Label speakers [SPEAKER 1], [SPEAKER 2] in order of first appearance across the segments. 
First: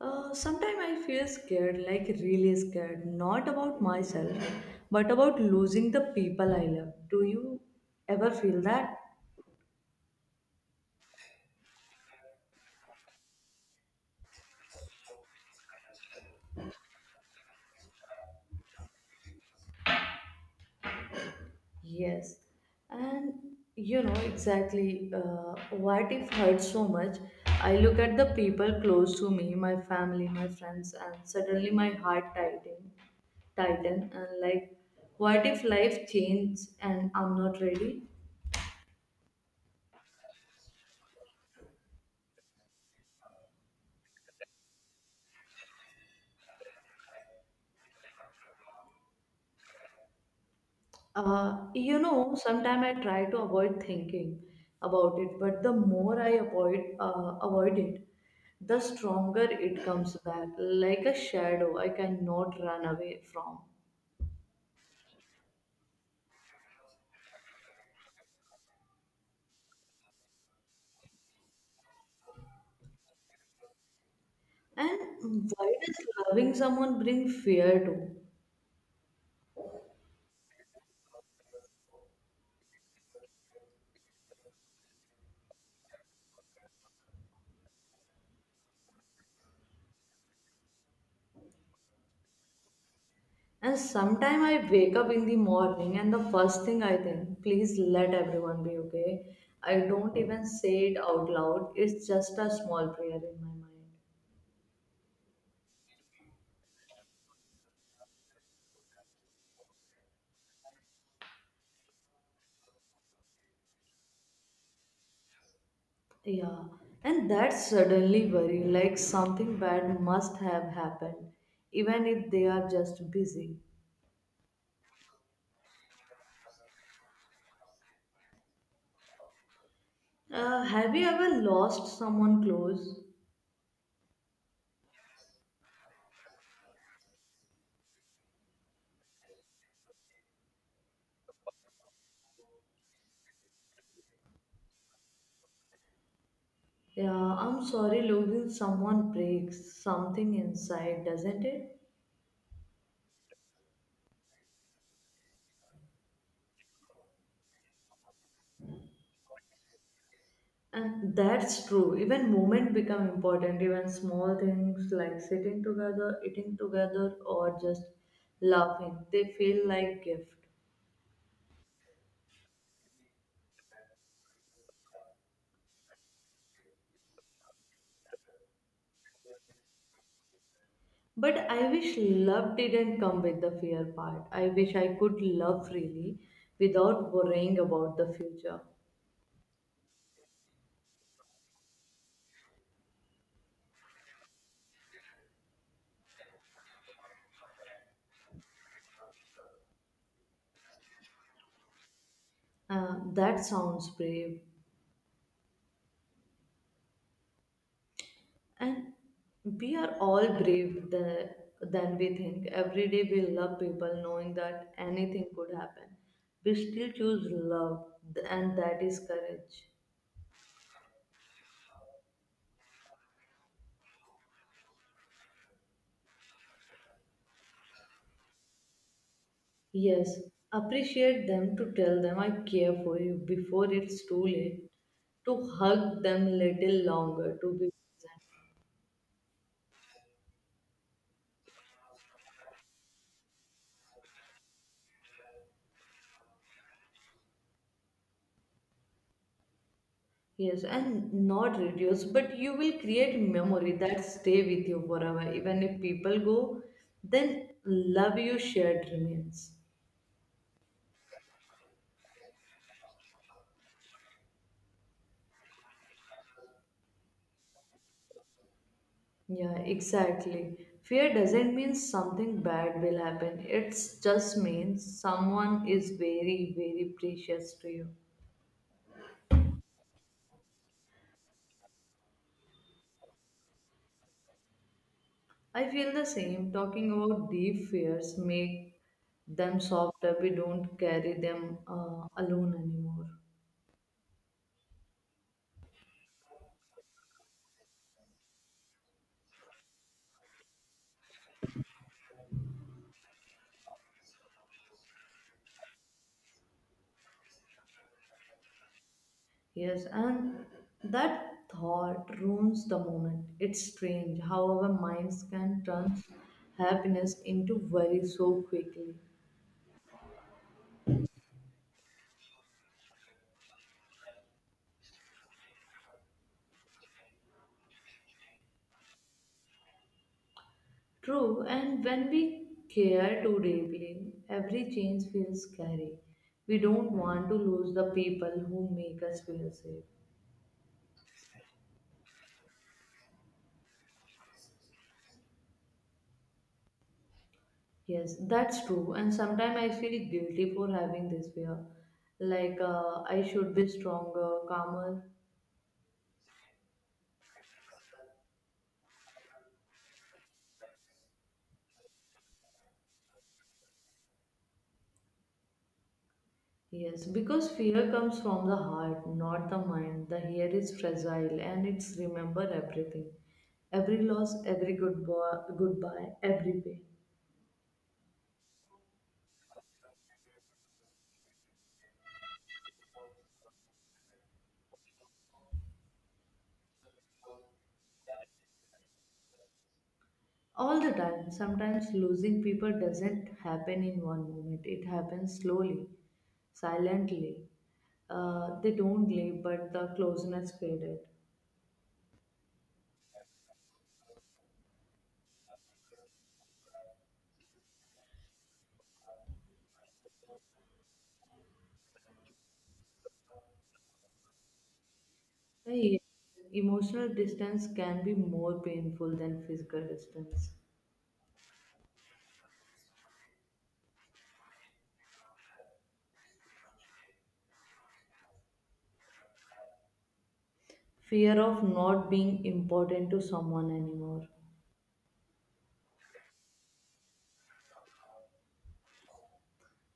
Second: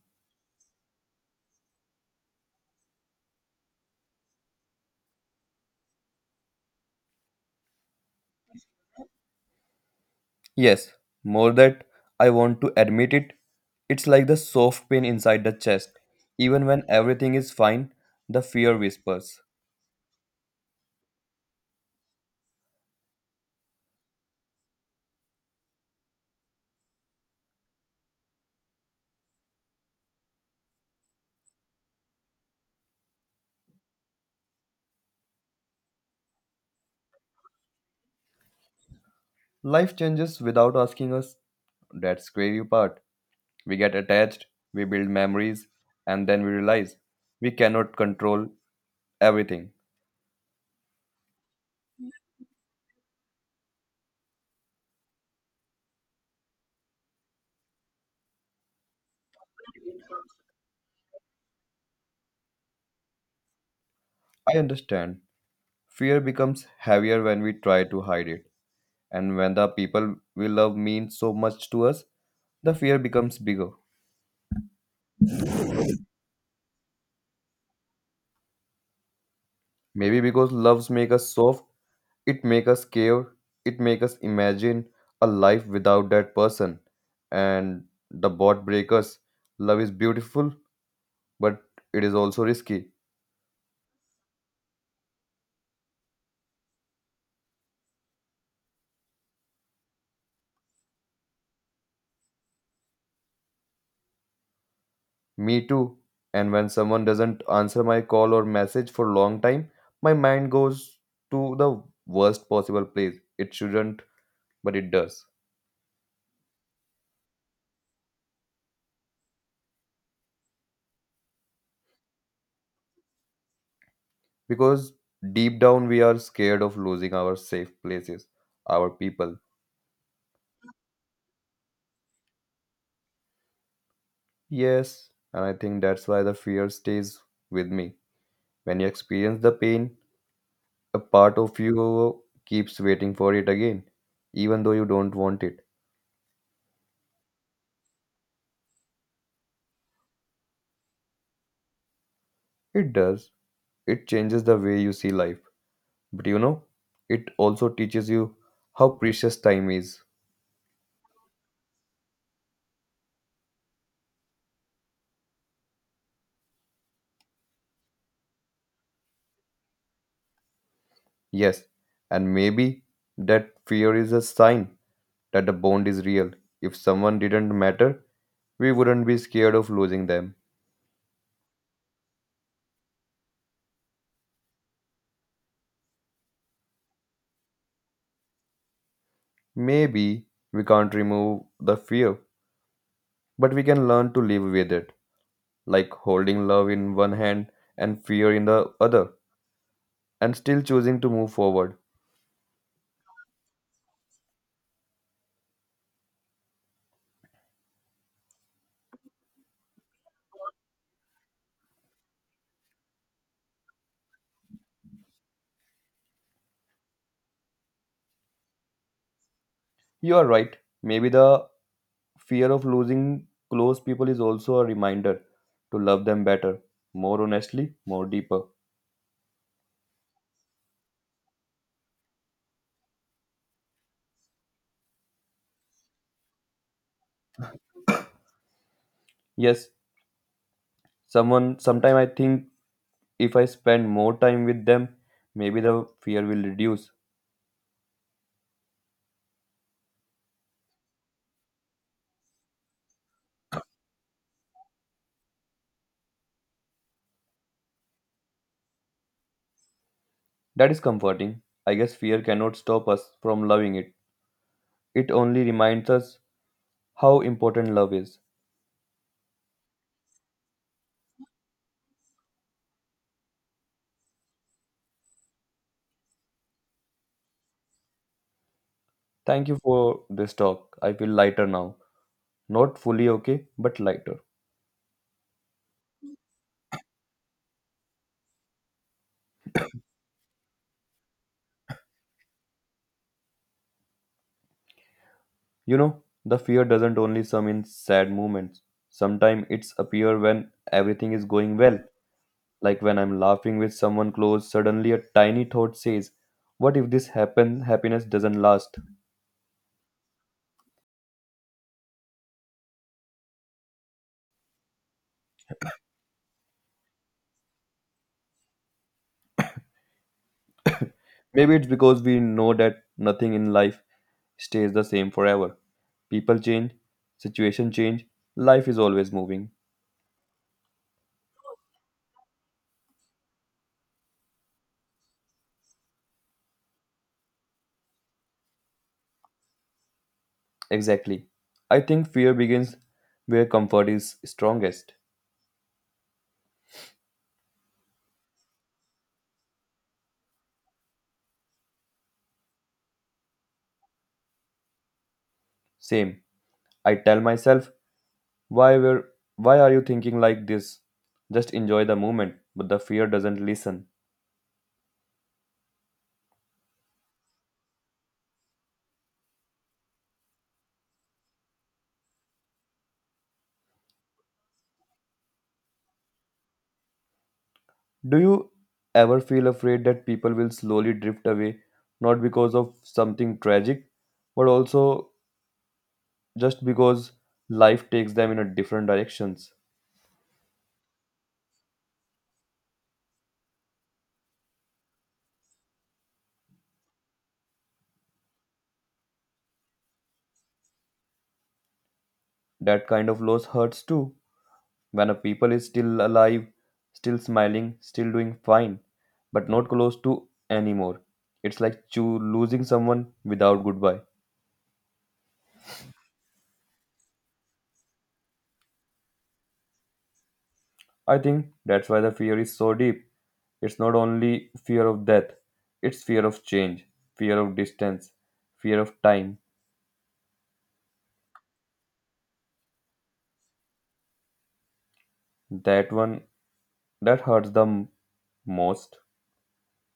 [SPEAKER 1] Sometimes I feel scared, like really scared, not about myself, but about losing the people I love. Do you ever feel that?
[SPEAKER 2] Yes, more that I want to admit it. It's like the soft pain inside the chest. Even when everything is fine, the fear whispers.
[SPEAKER 1] Yes. And you know exactly what if hurt so much. I look at the people close to me, my family, my friends, and suddenly my heart tightens, tighten, and like, what if life changes and I'm not ready?
[SPEAKER 2] Life changes without asking us. That's scary part. We get attached, we build memories, and then we realize we cannot control everything.
[SPEAKER 1] You know, sometimes I try to avoid thinking about it, but the more I avoid avoid it, the stronger it comes back, like a shadow I cannot run away from.
[SPEAKER 2] I understand. Fear becomes heavier when we try to hide it. And when the people we love mean so much to us, the fear becomes bigger.
[SPEAKER 1] And why does loving someone bring fear too?
[SPEAKER 2] Maybe because loves make us soft. It makes us care, it makes us imagine a life without that person. And the bot breakers, love is beautiful, but it is also risky.
[SPEAKER 1] And sometimes I wake up in the morning and the first thing I think, please let everyone be okay. I don't even say it out loud. It's just a small prayer in my mind.
[SPEAKER 2] Me too. And when someone doesn't answer my call or message for a long time, my mind goes to the worst possible place. It shouldn't, but it does.
[SPEAKER 1] Yeah, and that's suddenly worry, like something bad must have happened, even if they are just busy.
[SPEAKER 2] Because deep down we are scared of losing our safe places, our people.
[SPEAKER 1] Have you ever lost someone close?
[SPEAKER 2] Yes, and I think that's why the fear stays with me. When you experience the pain, a part of you keeps waiting for it again, even though you don't want it.
[SPEAKER 1] Yeah, I'm sorry, losing someone breaks something inside, doesn't it?
[SPEAKER 2] It does. It changes the way you see life. But you know, it also teaches you how precious time is.
[SPEAKER 1] And that's true. Even moment become important. Even small things like sitting together, eating together, or just laughing, they feel like gift.
[SPEAKER 2] Yes, and maybe that fear is a sign that the bond is real. If someone didn't matter, we wouldn't be scared of losing them.
[SPEAKER 1] But I wish love didn't come with the fear part. I wish I could love freely without worrying about the future.
[SPEAKER 2] Maybe we can't remove the fear, but we can learn to live with it, like holding love in one hand and fear in the other, and still choosing to move forward.
[SPEAKER 1] That sounds brave. And we are all than we think. Every day we love people knowing that anything could happen. We still choose love, and that is courage.
[SPEAKER 2] You are right. Maybe the fear of losing close people is also a reminder to love them better, more honestly, more deeper.
[SPEAKER 1] Yes, appreciate them to tell them I care for you before it's too late to hug them little longer to be present.
[SPEAKER 2] Yes, someone sometime I think if I spend more time with them, maybe the fear will reduce.
[SPEAKER 1] Yes, and not reduce, but you will create memory that stay with you forever. Even if people go, then love you shared remains.
[SPEAKER 2] That is comforting. I guess fear cannot stop us from loving it. It only reminds us how important love is.
[SPEAKER 1] Yeah, exactly. Fear doesn't mean something bad will happen. It just means someone is very, very precious to you.
[SPEAKER 2] Thank you for this talk. I feel lighter now. Not fully okay, but lighter.
[SPEAKER 1] I feel the same. Talking about deep fears make them softer. We don't carry them alone anymore.
[SPEAKER 2] You know, the fear doesn't only sum in sad moments. Sometimes it's appear when everything is going well. Like when I'm laughing with someone close, suddenly a tiny thought says, what if this happens happiness doesn't last?
[SPEAKER 1] Yes, and that thought ruins the moment. It's strange how our minds can turn happiness into worry so quickly.
[SPEAKER 2] Maybe it's because we know that nothing in life stays the same forever. People change, situation change, life is always moving.
[SPEAKER 1] True, and when we care too deeply, every change feels scary. We don't want to lose the people who make us feel safe.
[SPEAKER 2] Exactly. I think fear begins where comfort is strongest.
[SPEAKER 1] Yes, that's true. And sometimes I feel guilty for having this fear. Like I should be stronger, calmer.
[SPEAKER 2] Same. I tell myself, Why were why are you thinking like this? Just enjoy the moment, but the fear doesn't listen.
[SPEAKER 1] Yes, because fear comes from the heart, not the mind. The hair is fragile and it's remember everything. Every loss, every goodbye, every pain.
[SPEAKER 2] Do you ever feel afraid that people will slowly drift away, not because of something tragic, but also just because life takes them in a different directions?
[SPEAKER 1] All the time. Sometimes losing people doesn't happen in one moment. It happens slowly, silently. They don't leave, but the closeness faded.
[SPEAKER 2] That kind of loss hurts too. When a people is still alive, still smiling, still doing fine, but not close to anymore. It's like losing someone without goodbye.
[SPEAKER 1] The e, Emotional distance can be more painful than physical distance.
[SPEAKER 2] I think that's why the fear is so deep. It's not only fear of death, it's fear of change, fear of distance, fear of time.
[SPEAKER 1] Fear of not being important to someone anymore.
[SPEAKER 2] That one, that hurts the most.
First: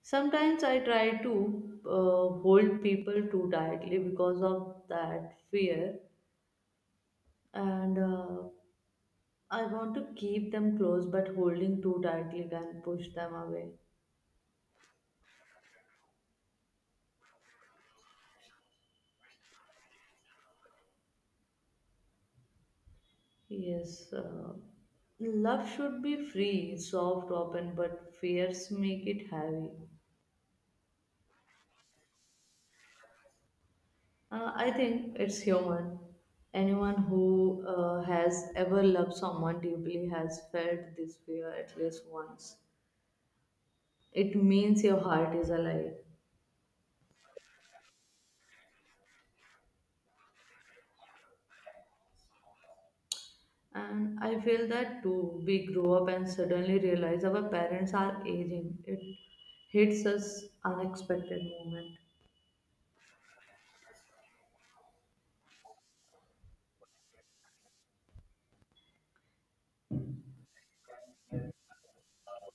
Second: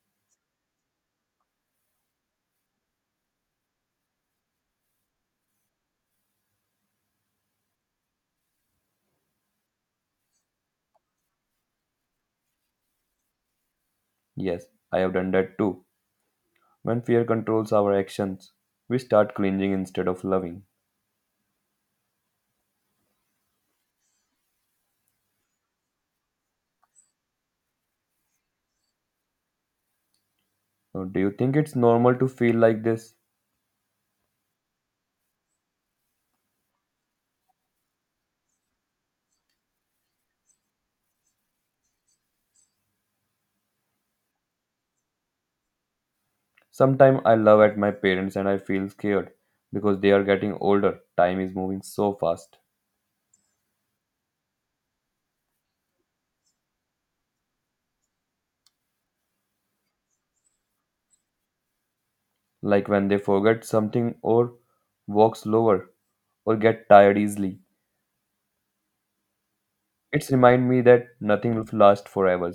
[SPEAKER 1] Sometimes I try to hold people too tightly because of that fear, and I want to keep them close, but holding too tightly can push them away.
[SPEAKER 2] Yes, I have done that too. When fear controls our actions, we start clinging instead of loving.
[SPEAKER 1] Yes, love should be free, soft, open, but fears make it heavy.
[SPEAKER 2] So do you think it's normal to feel like this?
[SPEAKER 1] I think it's human. Anyone who has ever loved someone deeply has felt this fear at least once. It means your heart is alive.
[SPEAKER 2] Sometimes I love at my parents and I feel scared because they are getting older. Time is moving so fast.
[SPEAKER 1] And I feel that too. We grow up and suddenly realize our parents are aging. It hits us unexpected moment.
[SPEAKER 2] Like when they forget something or walk slower or get tired easily. It's remind me that nothing will last forever.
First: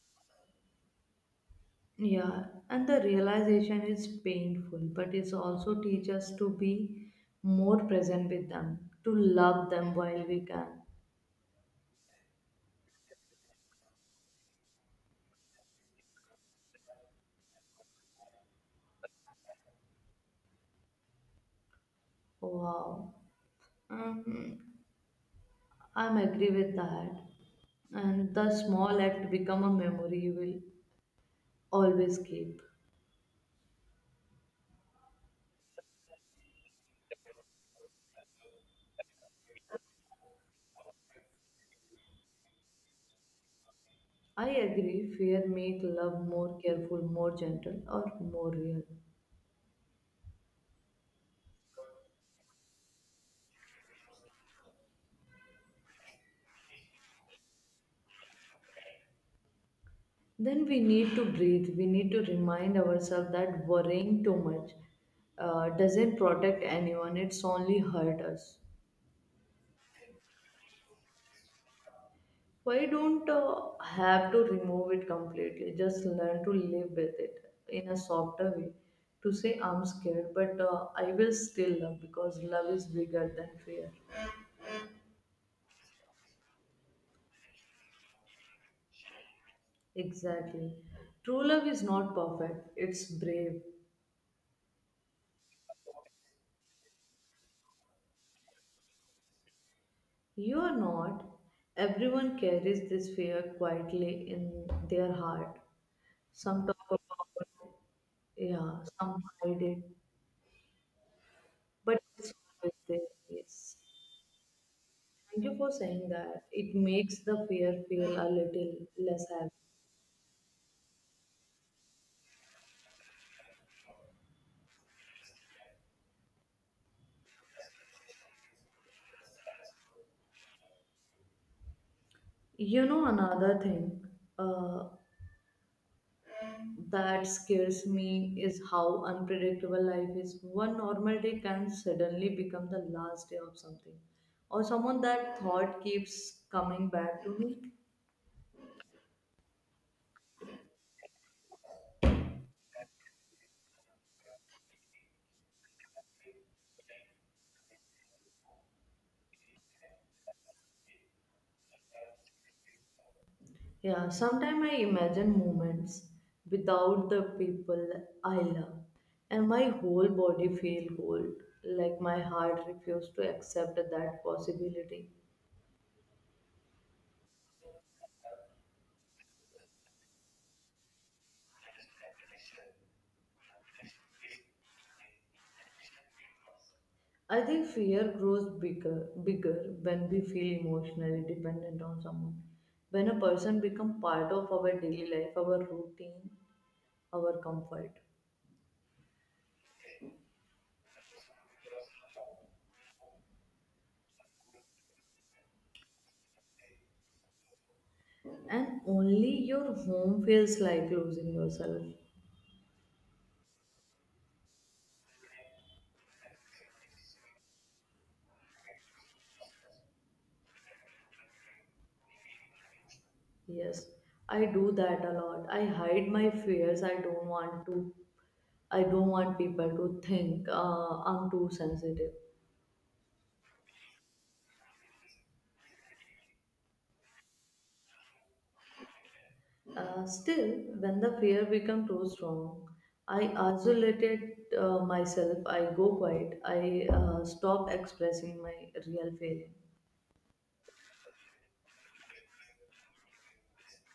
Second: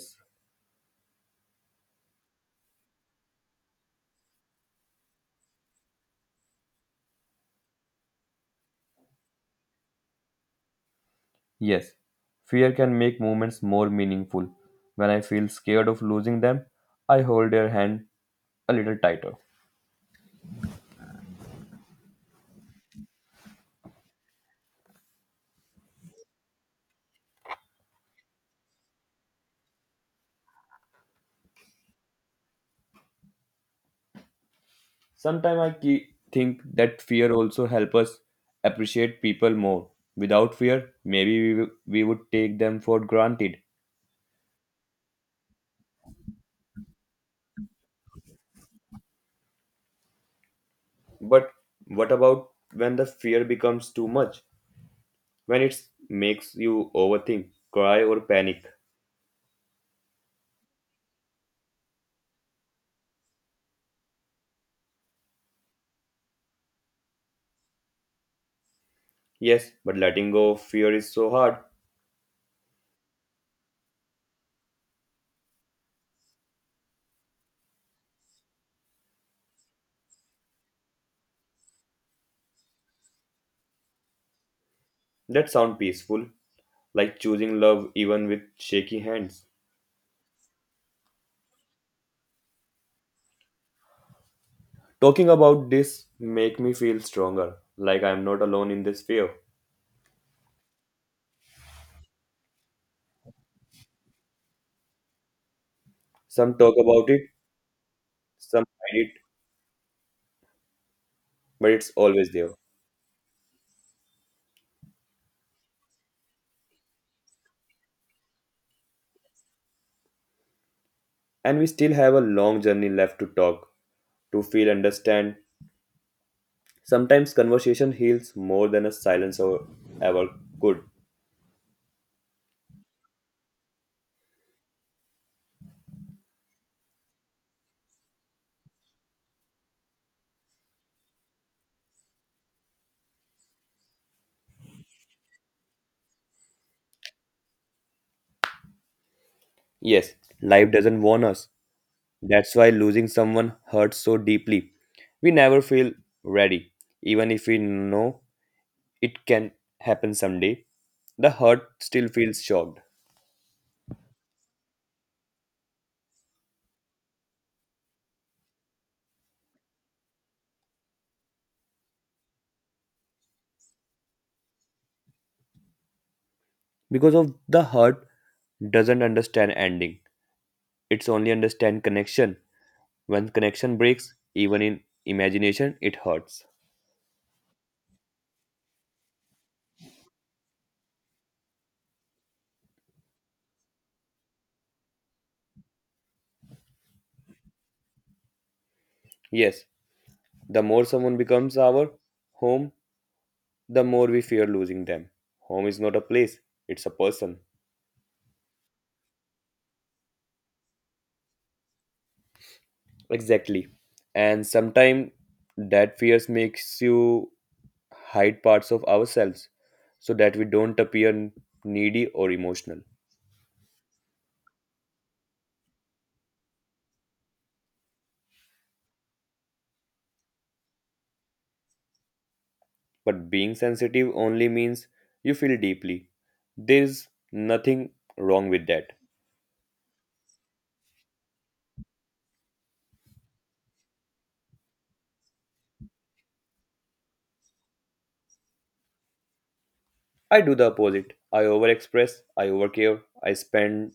[SPEAKER 1] Yeah, and the realization is painful, but it also teaches us to be more present with them, to love them while we can.
[SPEAKER 2] Yes, fear can make moments more meaningful. When I feel scared of losing them, I hold their hand a little tighter.
[SPEAKER 1] Wow. Um, I'm agree with that. And the small act become a memory you will always keep.
[SPEAKER 2] Sometimes I keep, think that fear also help us appreciate people more. Without fear, maybe we, we would take them for granted.
[SPEAKER 1] I agree, fear make love more careful, more gentle, or more real.
[SPEAKER 2] But what about when the fear becomes too much? When it makes you overthink, cry, or panic.
[SPEAKER 1] Then we need to breathe. We need to remind ourselves that worrying too much doesn't protect anyone, it's only hurt us.
[SPEAKER 2] Yes, but letting go of fear is so hard.
[SPEAKER 1] Why don't have to remove it completely? Just learn to live with it in a softer way. To say I'm scared, but I will still love because love is bigger than fear.
[SPEAKER 2] That sounds peaceful, like choosing love even with shaky hands.
[SPEAKER 1] Exactly. True love is not perfect, it's brave.
[SPEAKER 2] Talking about this make me feel stronger, like I'm not alone in this fear.
[SPEAKER 1] You are not. Everyone carries this fear quietly in their heart.
[SPEAKER 2] Some
[SPEAKER 1] Some
[SPEAKER 2] talk
[SPEAKER 1] talk
[SPEAKER 2] about it,
[SPEAKER 1] about it,
[SPEAKER 2] some
[SPEAKER 1] yeah,
[SPEAKER 2] hide it,
[SPEAKER 1] some hide it,
[SPEAKER 2] but it's
[SPEAKER 1] but
[SPEAKER 2] always
[SPEAKER 1] it's
[SPEAKER 2] there.
[SPEAKER 1] always there. Yes. Thank you for saying that. It makes the fear feel a little less heavy.
[SPEAKER 2] And we still have a long journey left to talk, to feel, understand. Sometimes conversation heals more than a silence or ever could.
[SPEAKER 1] You know, another thing uh, that scares me is how unpredictable life is. One normal day can suddenly become the last day of something, or someone that thought keeps coming back to me.
[SPEAKER 2] Yes, life doesn't warn us. That's why losing someone hurts so deeply. We never feel ready, even if we know it can happen someday. The hurt still feels shocked
[SPEAKER 1] Yeah, sometimes I imagine moments without the people I love, and my whole body feel cold, like my heart refused to accept that possibility.
[SPEAKER 2] because of the hurt doesn't understand ending. It's only understand connection. When connection breaks, even in imagination, it hurts.
[SPEAKER 1] I think fear grows bigger when we feel emotionally dependent on someone. When a person becomes part of our daily life, our routine, our comfort,
[SPEAKER 2] Yes, the more someone becomes our home, the more we fear losing them. Home is not a place; it's a person.
[SPEAKER 1] and only your home feels like losing yourself.
[SPEAKER 2] Exactly. And sometimes that fears makes you hide parts of ourselves so that we don't appear needy or emotional.
[SPEAKER 1] Yes, I do that a lot. I hide my fears. I don't want to. I don't want people to think I'm too sensitive.
[SPEAKER 2] But being sensitive only means you feel deeply. There's nothing wrong with that.
[SPEAKER 1] Still, when the fear becomes too strong, I isolated myself. I go quiet. I stop expressing my real feeling.
[SPEAKER 2] I do the opposite. I overexpress, I overcare, I spend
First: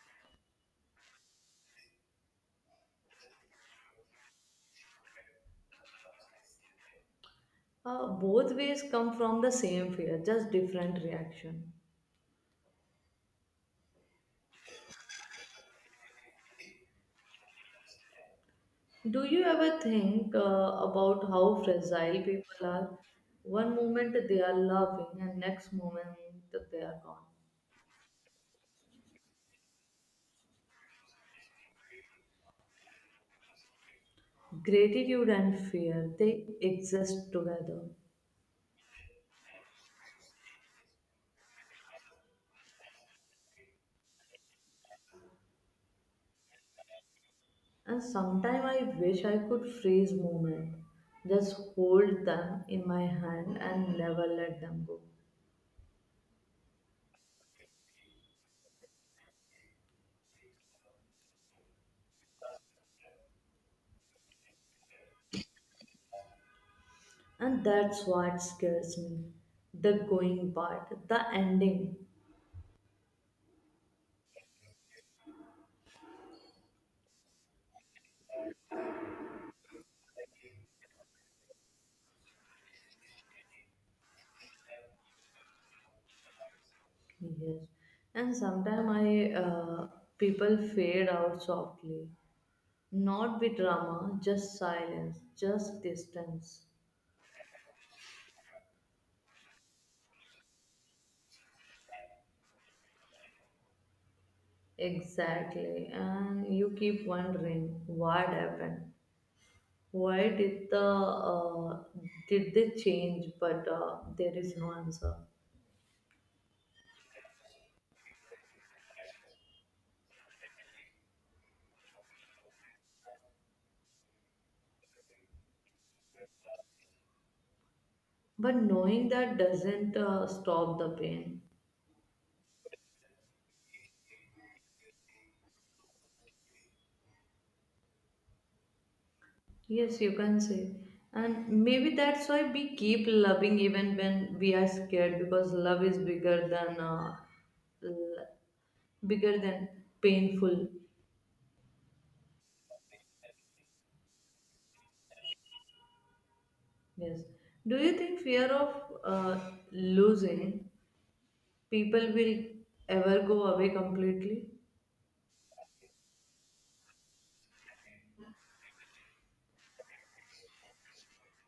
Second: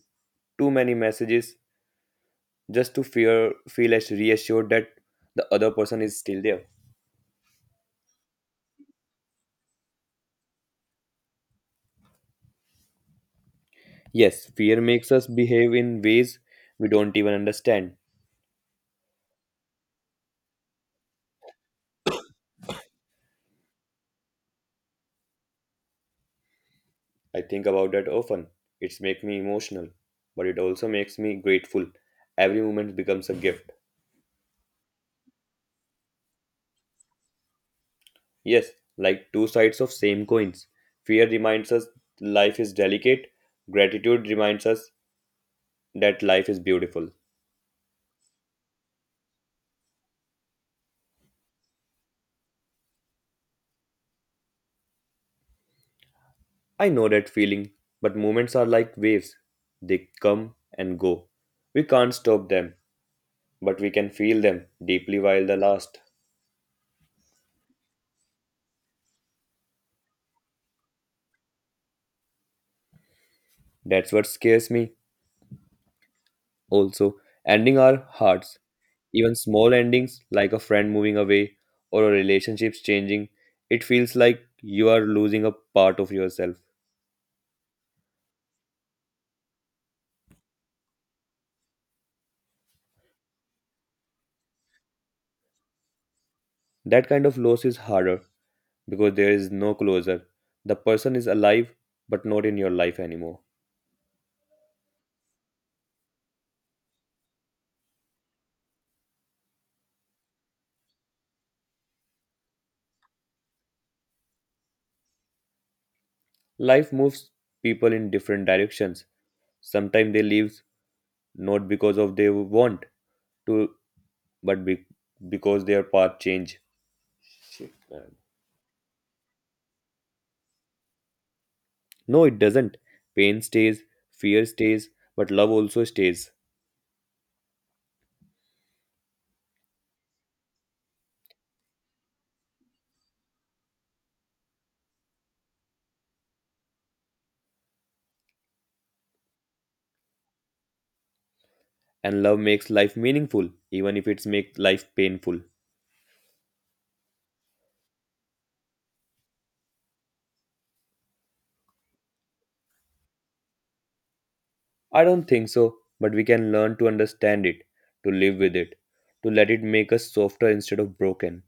[SPEAKER 2] too many messages just to fear feel as reassured that the other person is still there.
[SPEAKER 1] Both ways come from the same fear, just different reaction.
[SPEAKER 2] Yes, fear makes us behave in ways we don't even understand.
[SPEAKER 1] Do you ever think about how fragile people are? One moment they are loving, and next moment they are gone.
[SPEAKER 2] I think about that often. It's make me emotional, but it also makes me grateful. Every moment becomes a gift.
[SPEAKER 1] Gratitude and fear they exist together,
[SPEAKER 2] Yes, like two sides of same coins. Fear reminds us life is delicate. Gratitude reminds us that life is beautiful.
[SPEAKER 1] and sometimes I wish I could freeze moment, just hold them in my hand and never let them go.
[SPEAKER 2] I know that feeling, but moments are like waves. They come and go. We can't stop them, but we can feel them deeply while they last.
[SPEAKER 1] And that's what scares me the going part, the ending.
[SPEAKER 2] That's what scares me. Also, ending our hearts, even small endings like a friend moving away or a relationship changing, it feels like you are losing a part of yourself.
[SPEAKER 1] Yes. And sometimes I people fade out softly. Not with drama, just silence, just distance.
[SPEAKER 2] That kind of loss is harder because there is no closure. The person is alive but not in your life anymore.
[SPEAKER 1] Exactly. And you keep wondering what happened. Why did the Did they change? But there is no answer.
[SPEAKER 2] Life moves people in different directions. Sometimes they leave not because of they want to, but because their path change. Shit, man.
[SPEAKER 1] But knowing that doesn't stop the pain.
[SPEAKER 2] No, it doesn't. Pain stays, fear stays, but love also stays.
[SPEAKER 1] Yes, you can say. And maybe that's why we keep loving even when we are scared because love is bigger than l- bigger than painful.
[SPEAKER 2] And love makes life meaningful, even if it's make life painful.
[SPEAKER 1] Yes. Do you think fear of uh, losing people will ever go away completely?
[SPEAKER 2] I don't think so, but we can learn to understand it, to live with it, to let it make us softer instead of broken.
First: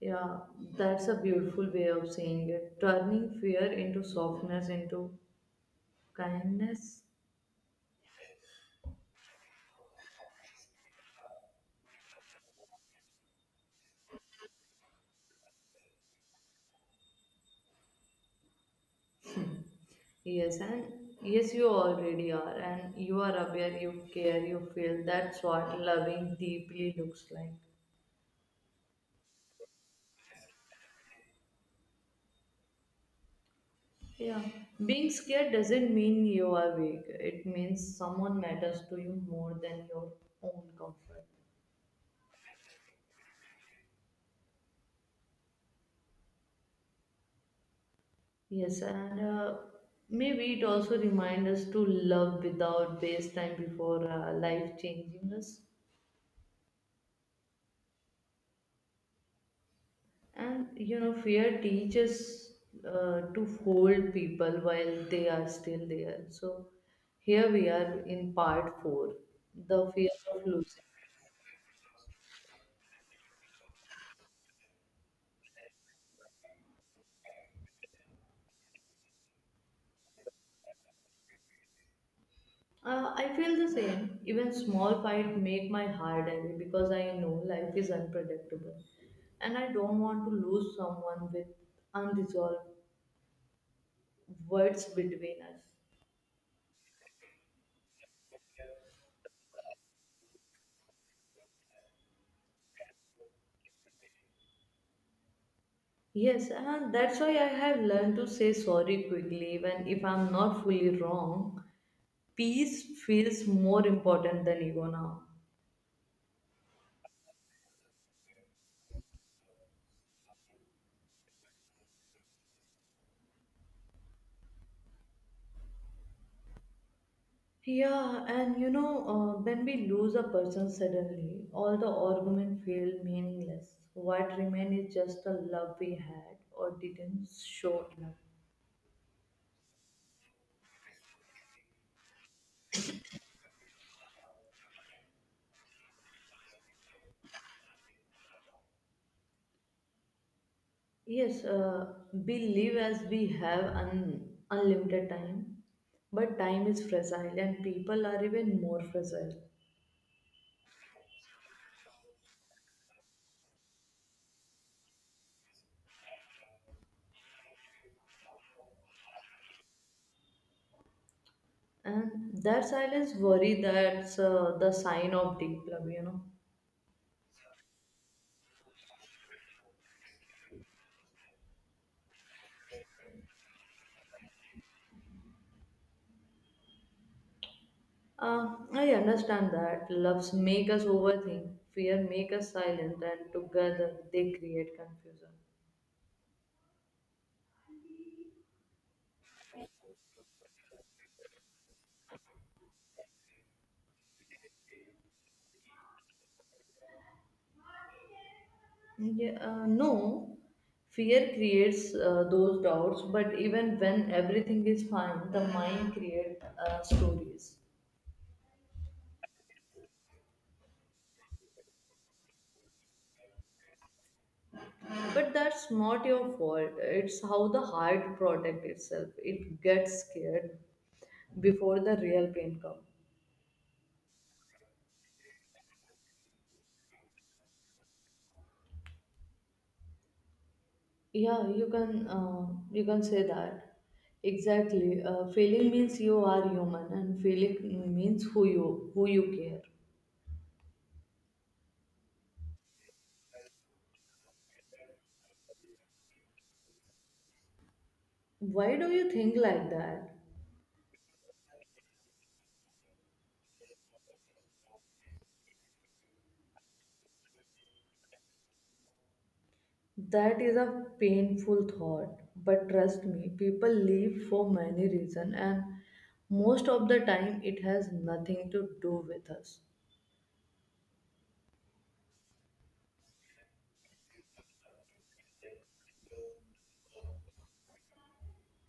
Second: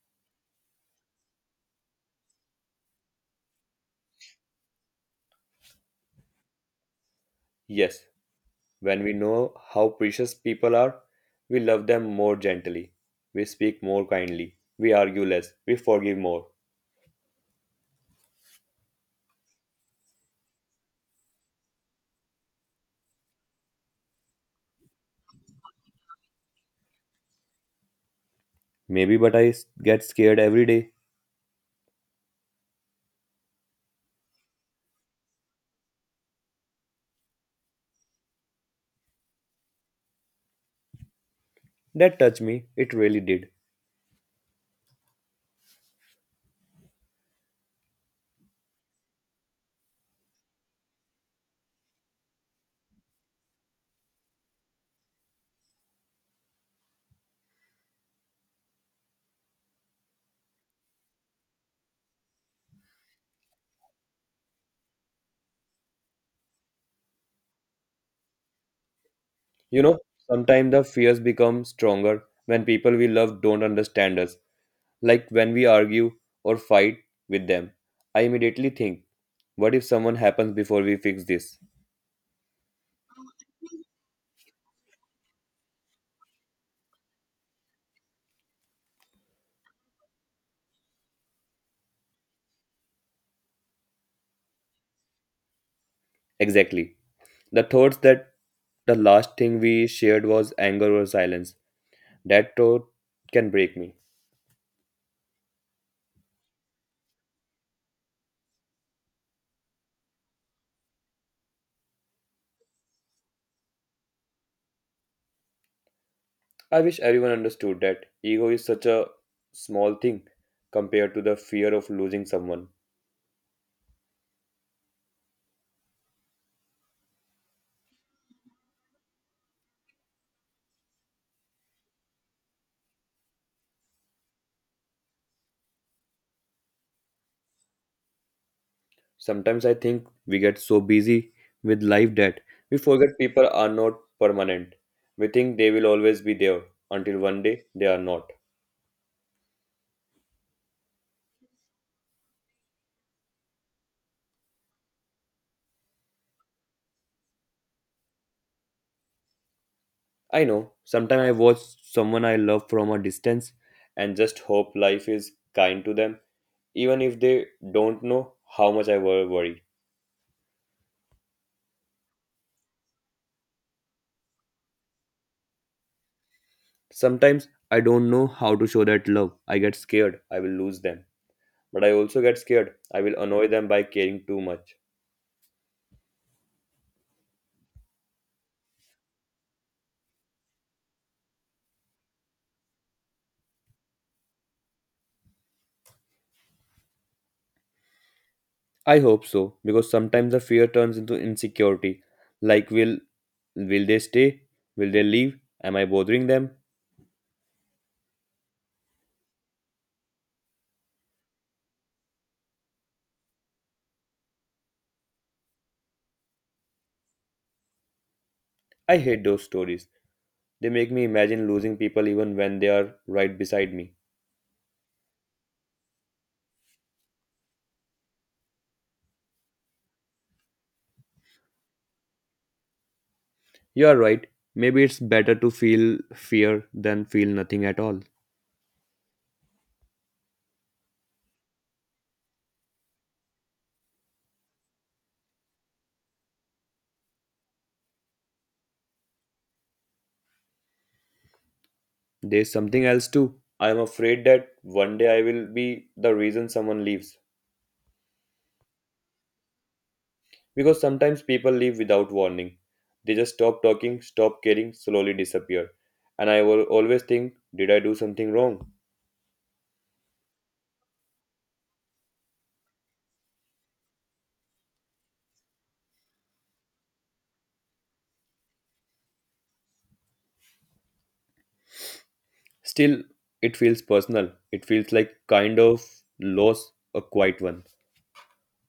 [SPEAKER 1] Yeah, that's a beautiful way of saying it. Turning fear into softness, into kindness.
[SPEAKER 2] Yes, when we know how precious people are, we love them more gently. We speak more kindly. We argue less. We forgive more.
[SPEAKER 1] Yes, and yes, you already are, and you are aware, you care, you feel. That's what loving deeply looks like.
[SPEAKER 2] Maybe, but get scared every day.
[SPEAKER 1] Yeah, being scared doesn't mean you are weak, it means someone matters to you more than your own comfort.
[SPEAKER 2] That touched me. It really did.
[SPEAKER 1] Yes, and maybe it also reminds us to love without waste time before life changing us. And you know, fear teaches to hold people while they are still there. So here we are in part four,
[SPEAKER 2] You
[SPEAKER 1] the
[SPEAKER 2] know,
[SPEAKER 1] fear of
[SPEAKER 2] sometimes the
[SPEAKER 1] losing.
[SPEAKER 2] fears become stronger when people we love don't understand us, like when we argue or fight with them. I immediately think, what if someone happens before we fix this?
[SPEAKER 1] I feel the same. Even small fight make my heart heavy because I know life is unpredictable, and I don't want to lose someone with unresolved words between us.
[SPEAKER 2] Exactly. The thoughts that the last thing we shared was anger or silence. That thought can break me.
[SPEAKER 1] Yes, and that's why I have learned to say sorry quickly, even if I'm not fully wrong. Peace feels more important than ego now.
[SPEAKER 2] I wish everyone understood that ego is such a small thing compared to the fear of losing someone.
[SPEAKER 1] Yeah, and you know, when we lose a person suddenly, all the argument feel meaningless. What remains is just the love we had or didn't show enough.
[SPEAKER 2] Sometimes I think we get so busy with life that we forget people are not permanent. We think they will always be there until one day they are not.
[SPEAKER 1] Yes, we live as we have unlimited time, but time is fragile and people are even more fragile.
[SPEAKER 2] I know, sometimes I watch someone I love from a distance and just hope life is kind to them, even if they don't know how much I worry.
[SPEAKER 1] And that silence worry that's the sign of deep love, you know.
[SPEAKER 2] Sometimes I don't know how to show that love. I get scared I will lose them. But I also get scared I will annoy them by caring too much.
[SPEAKER 1] Uh, I understand that loves make us overthink, fear make us silent, and together they create confusion.
[SPEAKER 2] I hope so, because sometimes the fear turns into insecurity. Like, will they stay? Will they leave? Am I bothering them?
[SPEAKER 1] Yeah, no, fear creates those doubts, but even when everything is fine, the mind creates stories.
[SPEAKER 2] I hate those stories. They make me imagine losing people even when they are right beside me.
[SPEAKER 1] But that's not your fault. It's how the heart protects itself. It gets scared before the real pain comes.
[SPEAKER 2] You are right. Maybe it's better to feel fear than feel nothing at all.
[SPEAKER 1] Yeah, you can say that. Exactly. Failing means you are human, and failing means who you care.
[SPEAKER 2] There's something else too. I'm afraid that one day I will be the reason someone leaves.
[SPEAKER 1] Why do you think like that?
[SPEAKER 2] Because sometimes people leave without warning. They just stop talking, stop caring, slowly disappear. And I will always think, did I do something wrong?
[SPEAKER 1] That is a painful thought, but trust me, people leave for many reasons, and most of the time it has nothing to do with us.
[SPEAKER 2] Still, it feels personal. It feels like kind of loss, a quiet one.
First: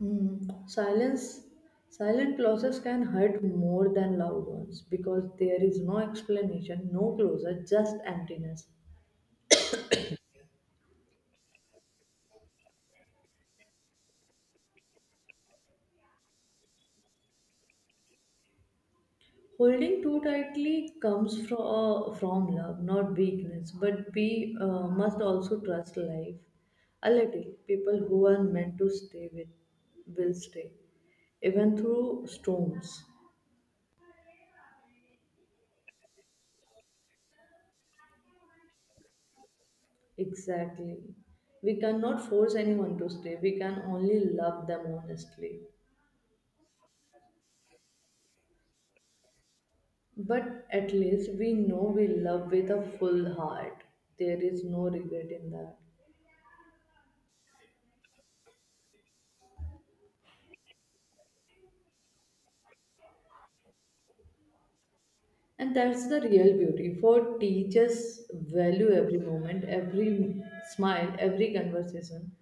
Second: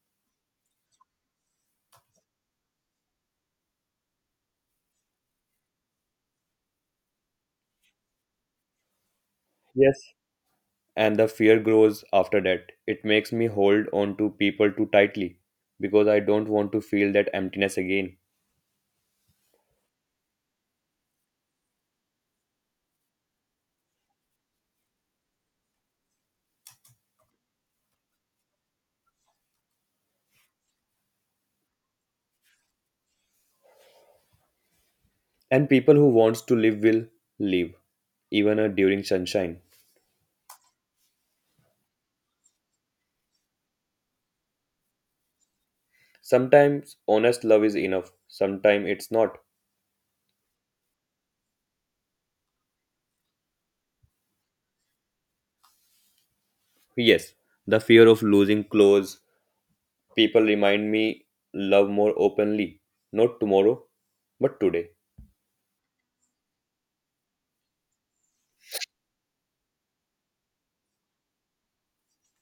[SPEAKER 1] Mm. Silence, silent clauses can hurt more than loud ones because there is no explanation, no closure, just emptiness.
[SPEAKER 2] Yes. And the fear grows after that. It makes me hold on to people too tightly because I don't want to feel that emptiness again.
[SPEAKER 1] Holding too tightly comes from love, not weakness. But we must also trust life a little. People who are meant to stay with will stay, even through storms.
[SPEAKER 2] And people who wants to live will live, even during sunshine.
[SPEAKER 1] Exactly. We cannot force anyone to stay. We can only love them honestly.
[SPEAKER 2] Sometimes honest love is enough, sometimes it's not.
[SPEAKER 1] But at least we know we love with a full heart. There is no regret in that.
[SPEAKER 2] Yes, the fear of losing clothes. People remind me love more openly. Not tomorrow, but today.
[SPEAKER 1] And that's the real beauty. For teachers value every moment, every smile, every conversation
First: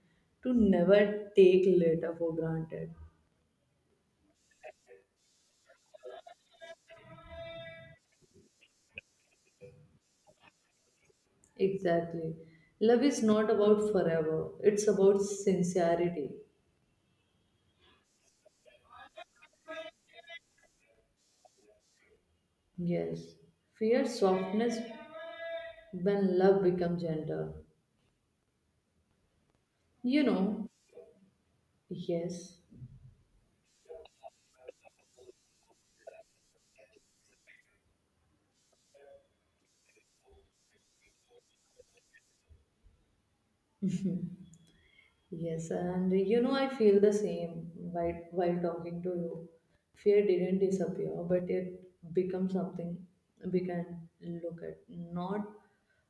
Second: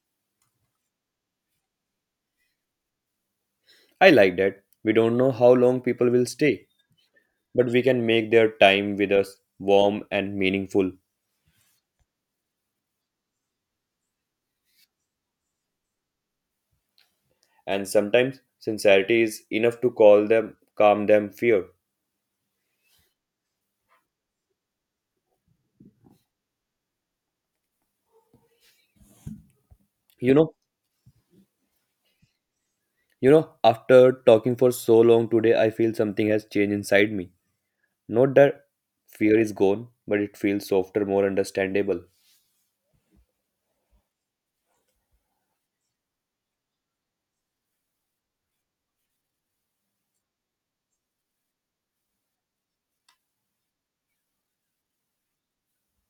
[SPEAKER 1] to never take later for granted.
[SPEAKER 2] I like that. We don't know how long people will stay, but we can make their time with us warm and meaningful.
[SPEAKER 1] Exactly. Love is not about forever, it's about sincerity.
[SPEAKER 2] And sometimes sincerity is enough to call them, calm them fear.
[SPEAKER 1] Yes. Fear softness when love becomes gender. You
[SPEAKER 2] You know,
[SPEAKER 1] know, yes.
[SPEAKER 2] after talking for so long today, I feel something has changed inside me. Not that fear is gone, but it feels softer, more understandable.
[SPEAKER 1] Yes, and you know, I feel the same while talking to you. Fear didn't disappear, but it becomes something we can look at, not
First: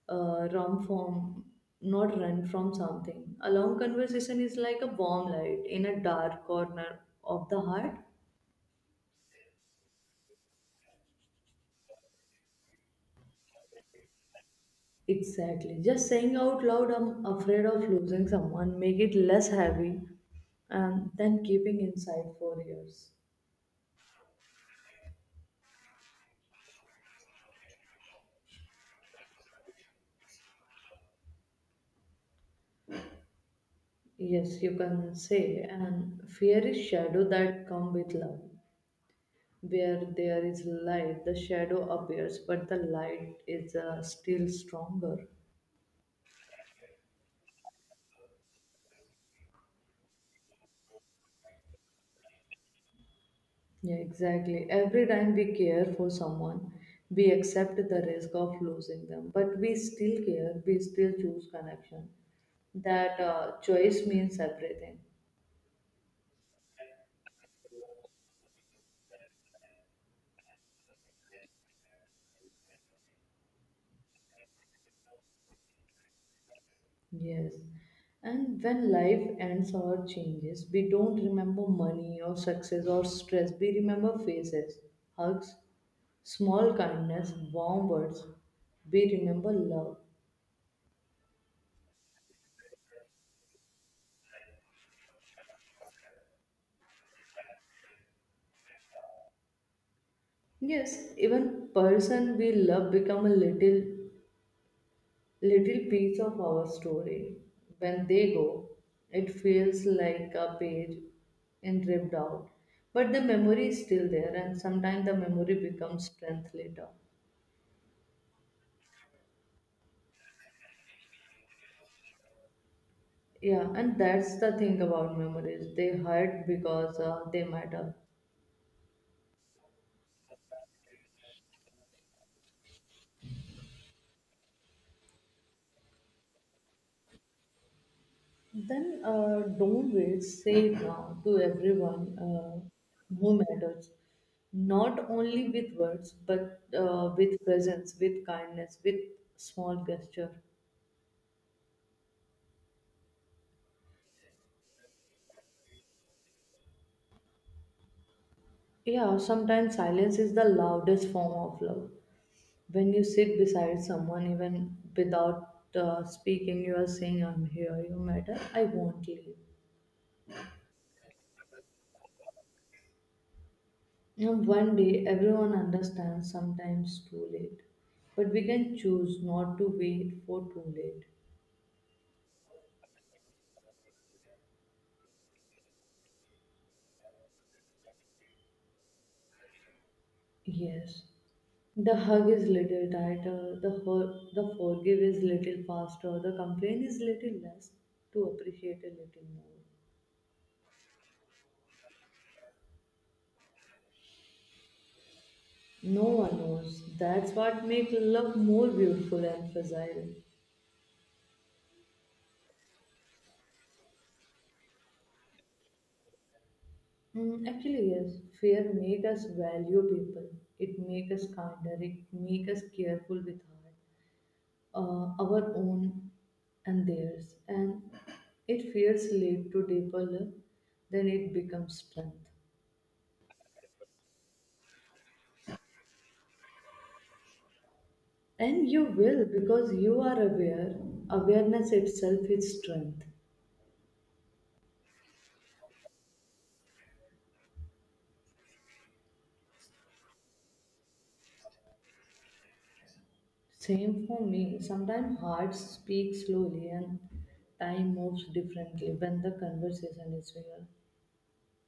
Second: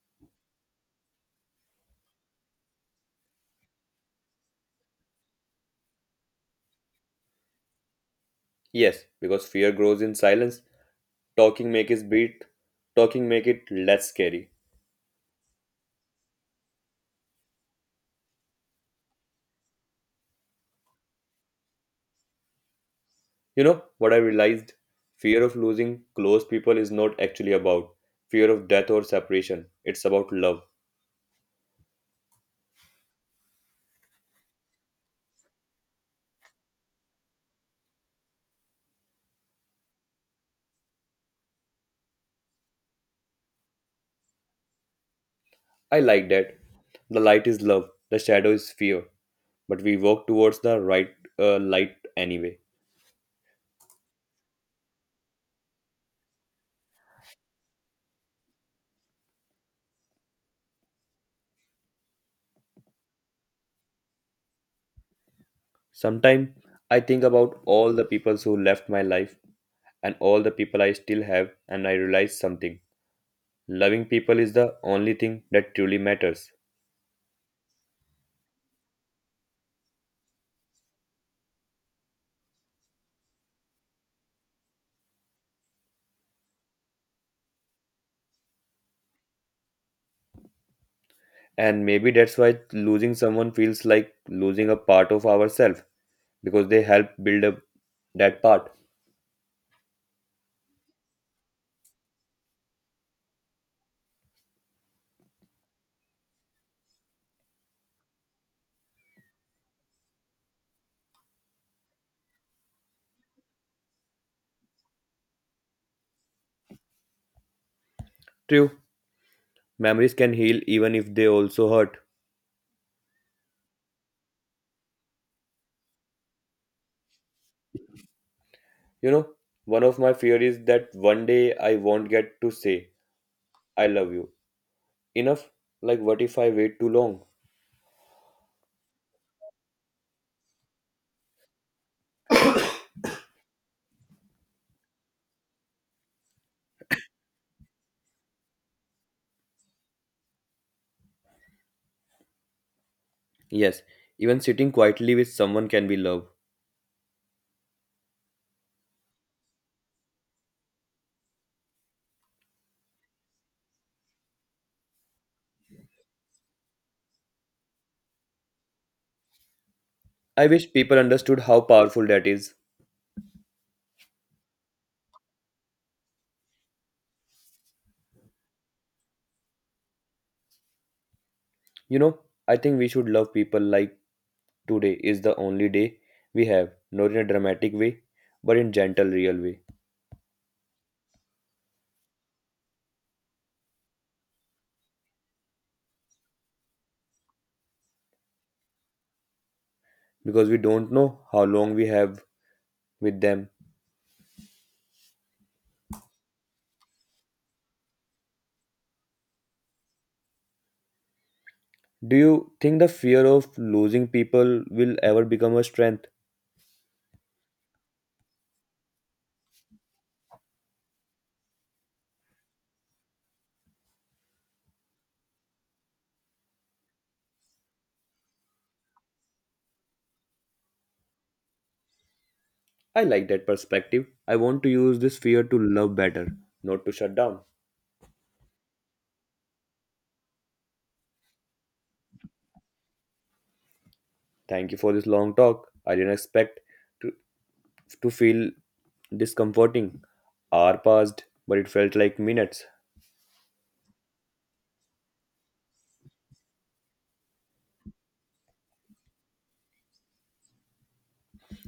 [SPEAKER 1] run from, not run from something. A long conversation is like a warm light in a dark corner of the heart.
[SPEAKER 2] Yes, because fear grows in silence. Talking make is beat. Talking make it less scary.
[SPEAKER 1] Exactly. Just saying out loud, I'm afraid of losing someone, make it less heavy, and then keeping inside for years.
[SPEAKER 2] You know what I realized? Fear of losing close people is not actually about fear of death or separation, it's about love.
[SPEAKER 1] Yes, you can say, and fear is shadow that come with love. Where there is light, the shadow appears, but the light is still stronger.
[SPEAKER 2] I like that. The light is love, the shadow is fear, but we walk towards the right light anyway.
[SPEAKER 1] Yeah, exactly. Every time we care for someone, we accept the risk of losing them, but we still care. We still choose connection. That choice means everything.
[SPEAKER 2] Sometimes I think about all the people who left my life and all the people I still have, and I realize something. Loving people is the only thing that truly matters.
[SPEAKER 1] Yes. And when life ends or changes, we don't remember money or success or stress. We remember faces, hugs, small kindness, warm words. We remember love.
[SPEAKER 2] And maybe that's why losing someone feels like losing a part of ourselves, because they help build up that part.
[SPEAKER 1] Yes, even person we love become a little piece of our story. When they go, it feels like a page and ripped out. But the memory is still there and sometimes the memory becomes strength later.
[SPEAKER 2] True, memories can heal even if they also hurt.
[SPEAKER 1] Yeah, and that's the thing about memories. They hurt because they matter.
[SPEAKER 2] You know, one of my fear is that one day I won't get to say I love you enough. Like what if I wait too long?
[SPEAKER 1] Then don't wait. Say it now to everyone who matters. Not only with words, but with presence, with kindness, with small gesture.
[SPEAKER 2] Yes, even sitting quietly with someone can be love.
[SPEAKER 1] Yeah, sometimes silence is the loudest form of love. When you sit beside someone, even without speaking, you are saying, I'm here, you matter, I won't leave.
[SPEAKER 2] I wish people understood how powerful that is.
[SPEAKER 1] And one day everyone understands, sometimes too late. But we can choose not to wait for too late.
[SPEAKER 2] You know, I think we should love people like today is the only day we have, not in a dramatic way, but in gentle, real way,
[SPEAKER 1] Yes. The hug is little tighter, the hurt, the forgive is little faster, the complaint is little less, to appreciate a little more.
[SPEAKER 2] because we don't know how long we have with them.
[SPEAKER 1] No one knows. That's what makes love more beautiful and fragile.
[SPEAKER 2] Do you think the fear of losing people will ever become a strength?
[SPEAKER 1] Mm, actually, yes. Fear make us value people. It make us kinder. It make us careful with heart. Our own and theirs, and it feels lead to deeper love, then it becomes strength.
[SPEAKER 2] I like that perspective. I want to use this fear to love better, not to shut down.
[SPEAKER 1] And you will because you are aware. Awareness itself is strength.
[SPEAKER 2] Thank you for this long talk. I didn't expect to, to feel discomforting. Hour passed, but it felt like minutes.
[SPEAKER 1] Same for me. Sometimes hearts speak slowly and time moves differently when the conversation is real.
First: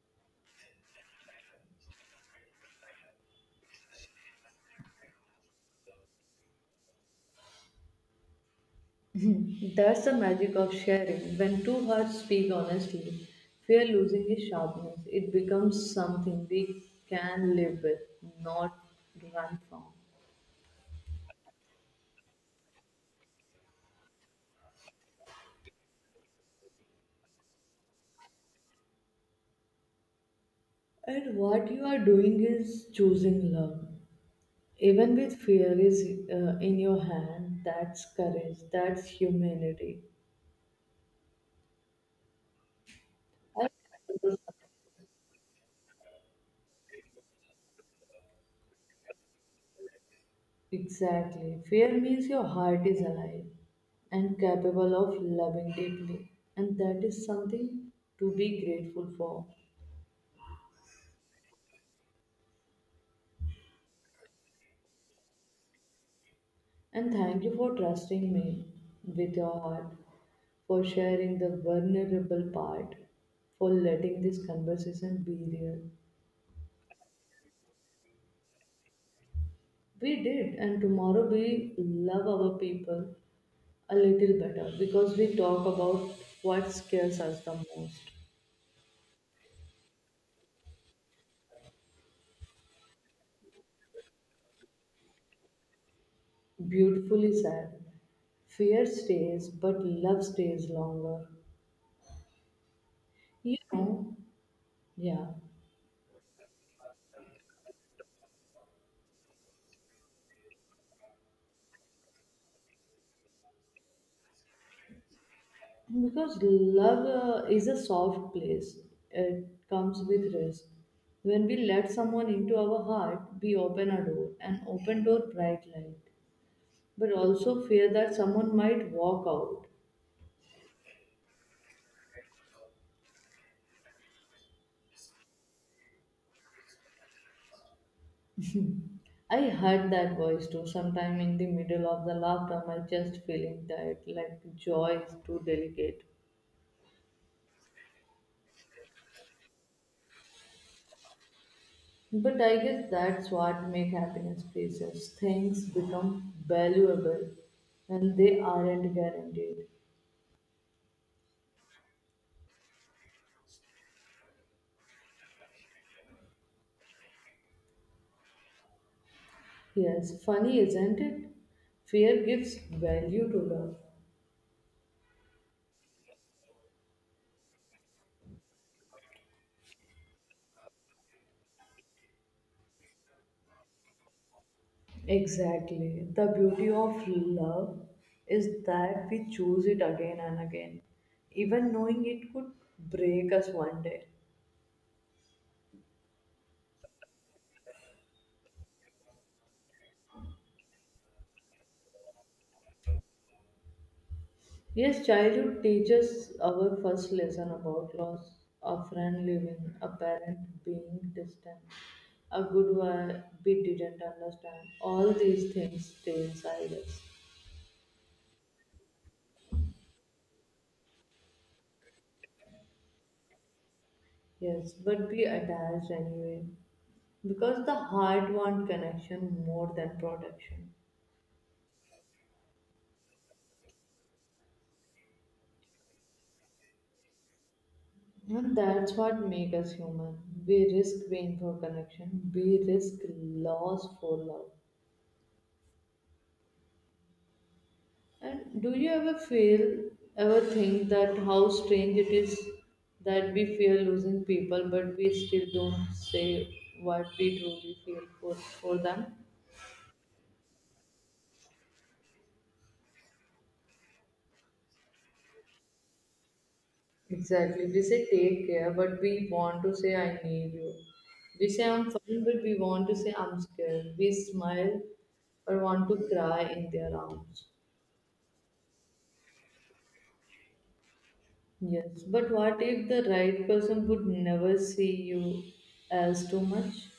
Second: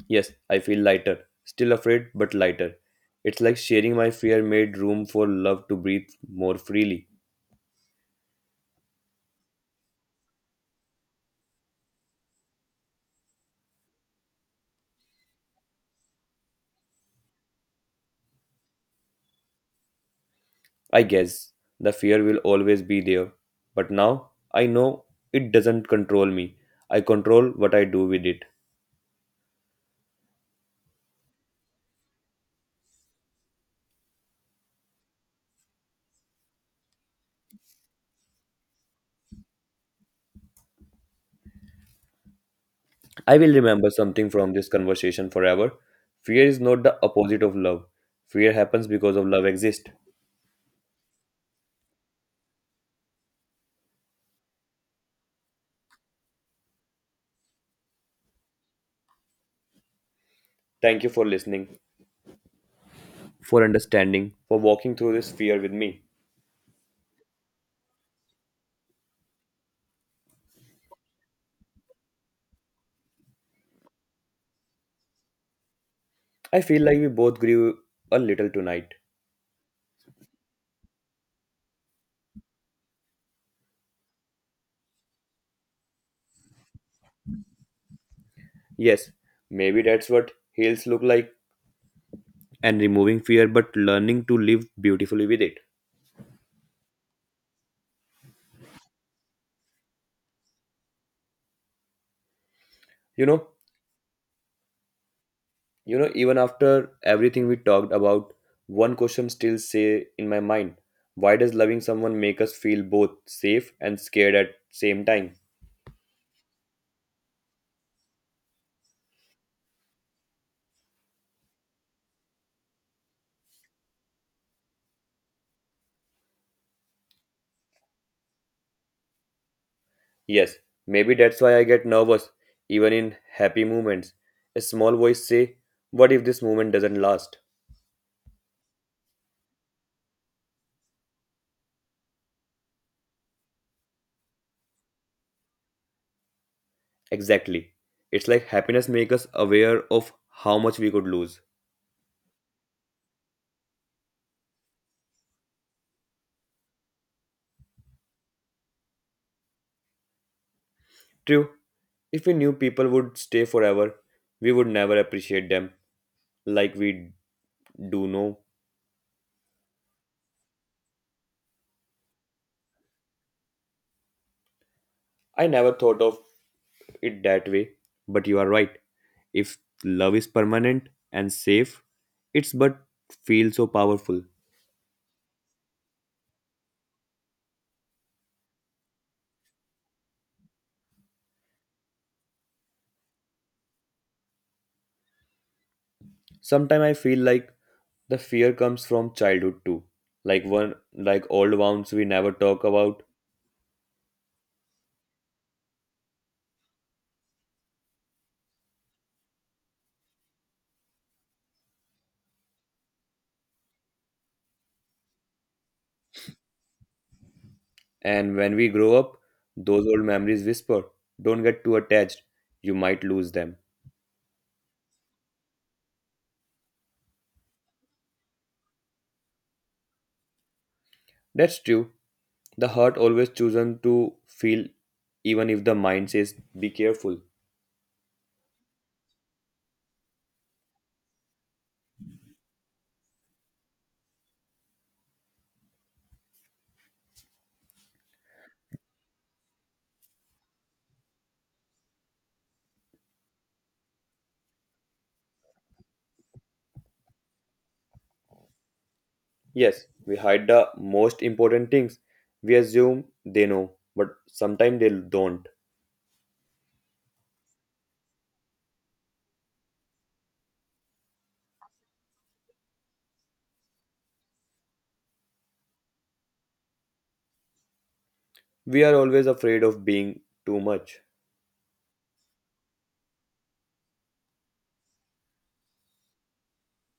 [SPEAKER 2] Yes, I feel lighter. Still afraid, but lighter. It's like sharing my fear made room for love to breathe more freely.
[SPEAKER 1] That's the magic of sharing. When two hearts speak honestly, fear losing its sharpness. It becomes something we can live with, not run from.
[SPEAKER 2] I guess the fear will always be there, but now I know it doesn't control me. I control what I do with it.
[SPEAKER 1] And what you are doing is choosing love. Even with fear is in your hand, that's courage, that's humanity.
[SPEAKER 2] I will remember something
[SPEAKER 1] I-
[SPEAKER 2] from this conversation forever. Fear is not the opposite of love. Fear happens because of love exists.
[SPEAKER 1] Exactly. Fear means your heart is alive and capable of loving deeply, and that is something to be grateful for.
[SPEAKER 2] Thank you for listening, for understanding, for walking through this fear with me.
[SPEAKER 1] And thank you for trusting me with your heart, for sharing the vulnerable part, for letting this conversation be real.
[SPEAKER 2] I feel like we both grew a little tonight.
[SPEAKER 1] We did, and tomorrow we love our people a little better because we talk about what scares us the most.
[SPEAKER 2] Yes, maybe that's what heals look like, and removing fear but learning to live beautifully with it.
[SPEAKER 1] Beautifully said. Fear stays, but love stays longer.
[SPEAKER 2] You know,
[SPEAKER 1] You know, yeah.
[SPEAKER 2] you know even after everything we talked about, one question still say in my mind. Why does loving someone make us feel both safe and scared at same time?
[SPEAKER 1] Because love is a soft place, it comes with risk. When we let someone into our heart, we open a door, an open door, bright light, but also fear that someone might walk out.
[SPEAKER 2] Yes, maybe that's why I get nervous even in happy moments. A small voice say, what if this moment doesn't last?
[SPEAKER 1] I heard that voice too, sometime in the middle of the laughter, my chest feeling tight, like joy is too delicate.
[SPEAKER 2] Exactly. It's like happiness make us aware of how much we could lose.
[SPEAKER 1] But I guess that's what make happiness precious. Things become valuable and they aren't guaranteed.
[SPEAKER 2] True, if we knew people would stay forever, we would never appreciate them like we do now.
[SPEAKER 1] Yes, funny, isn't it? Fear gives value to love.
[SPEAKER 2] I never thought of it that way, but you are right. If love is permanent and safe, it's but feels so powerful.
[SPEAKER 1] Exactly. The beauty of love is that we choose it again and again, even knowing it could break us one day.
[SPEAKER 2] Sometimes I feel like the fear comes from childhood too. Like one like old wounds we never talk about.
[SPEAKER 1] Yes, childhood teaches our first lesson about loss, a friend leaving, a parent being distant, a good wife we didn't understand. All these things stay inside us.
[SPEAKER 2] And when we grow up, those old memories whisper, don't get too attached, you might lose them.
[SPEAKER 1] Yes, but we attached anyway, because the heart wants connection more than protection,
[SPEAKER 2] That's true. The heart always chosen to feel, even if the mind says, be careful.
[SPEAKER 1] and that's what makes us human. We risk pain for connection, we risk loss for love. And do you ever feel, ever think that how strange it is that we fear losing people but we still don't say what we truly feel for them?
[SPEAKER 2] Yes, we hide the most important things. We assume they know, but sometimes they don't.
[SPEAKER 1] Exactly. We say take care, but we want to say I need you. We say I'm fine, but we want to say I'm scared. We smile or want to cry in their arms.
[SPEAKER 2] We are always afraid of being too much.
[SPEAKER 1] Yes, but what if the right person would never see you as too much?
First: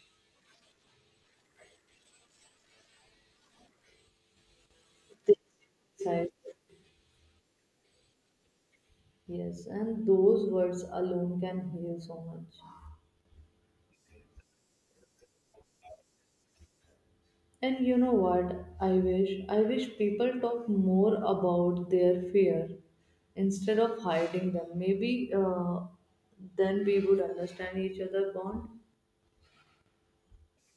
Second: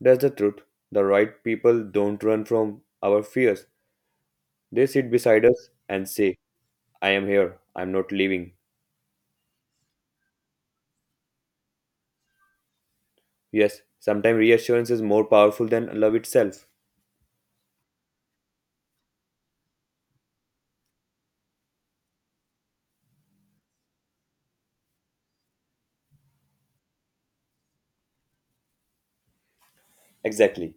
[SPEAKER 2] That's the truth. The right people don't run from our fears. They sit
[SPEAKER 1] They
[SPEAKER 2] beside us and
[SPEAKER 1] decide.
[SPEAKER 2] say, I am here, I am not leaving.
[SPEAKER 1] Yes, and those words alone can heal so much.
[SPEAKER 2] Yes, sometimes reassurance is more powerful than love itself.
[SPEAKER 1] And you know what? I wish people talk more about their fear instead of hiding them. Maybe then we would understand each other more.
[SPEAKER 2] Exactly.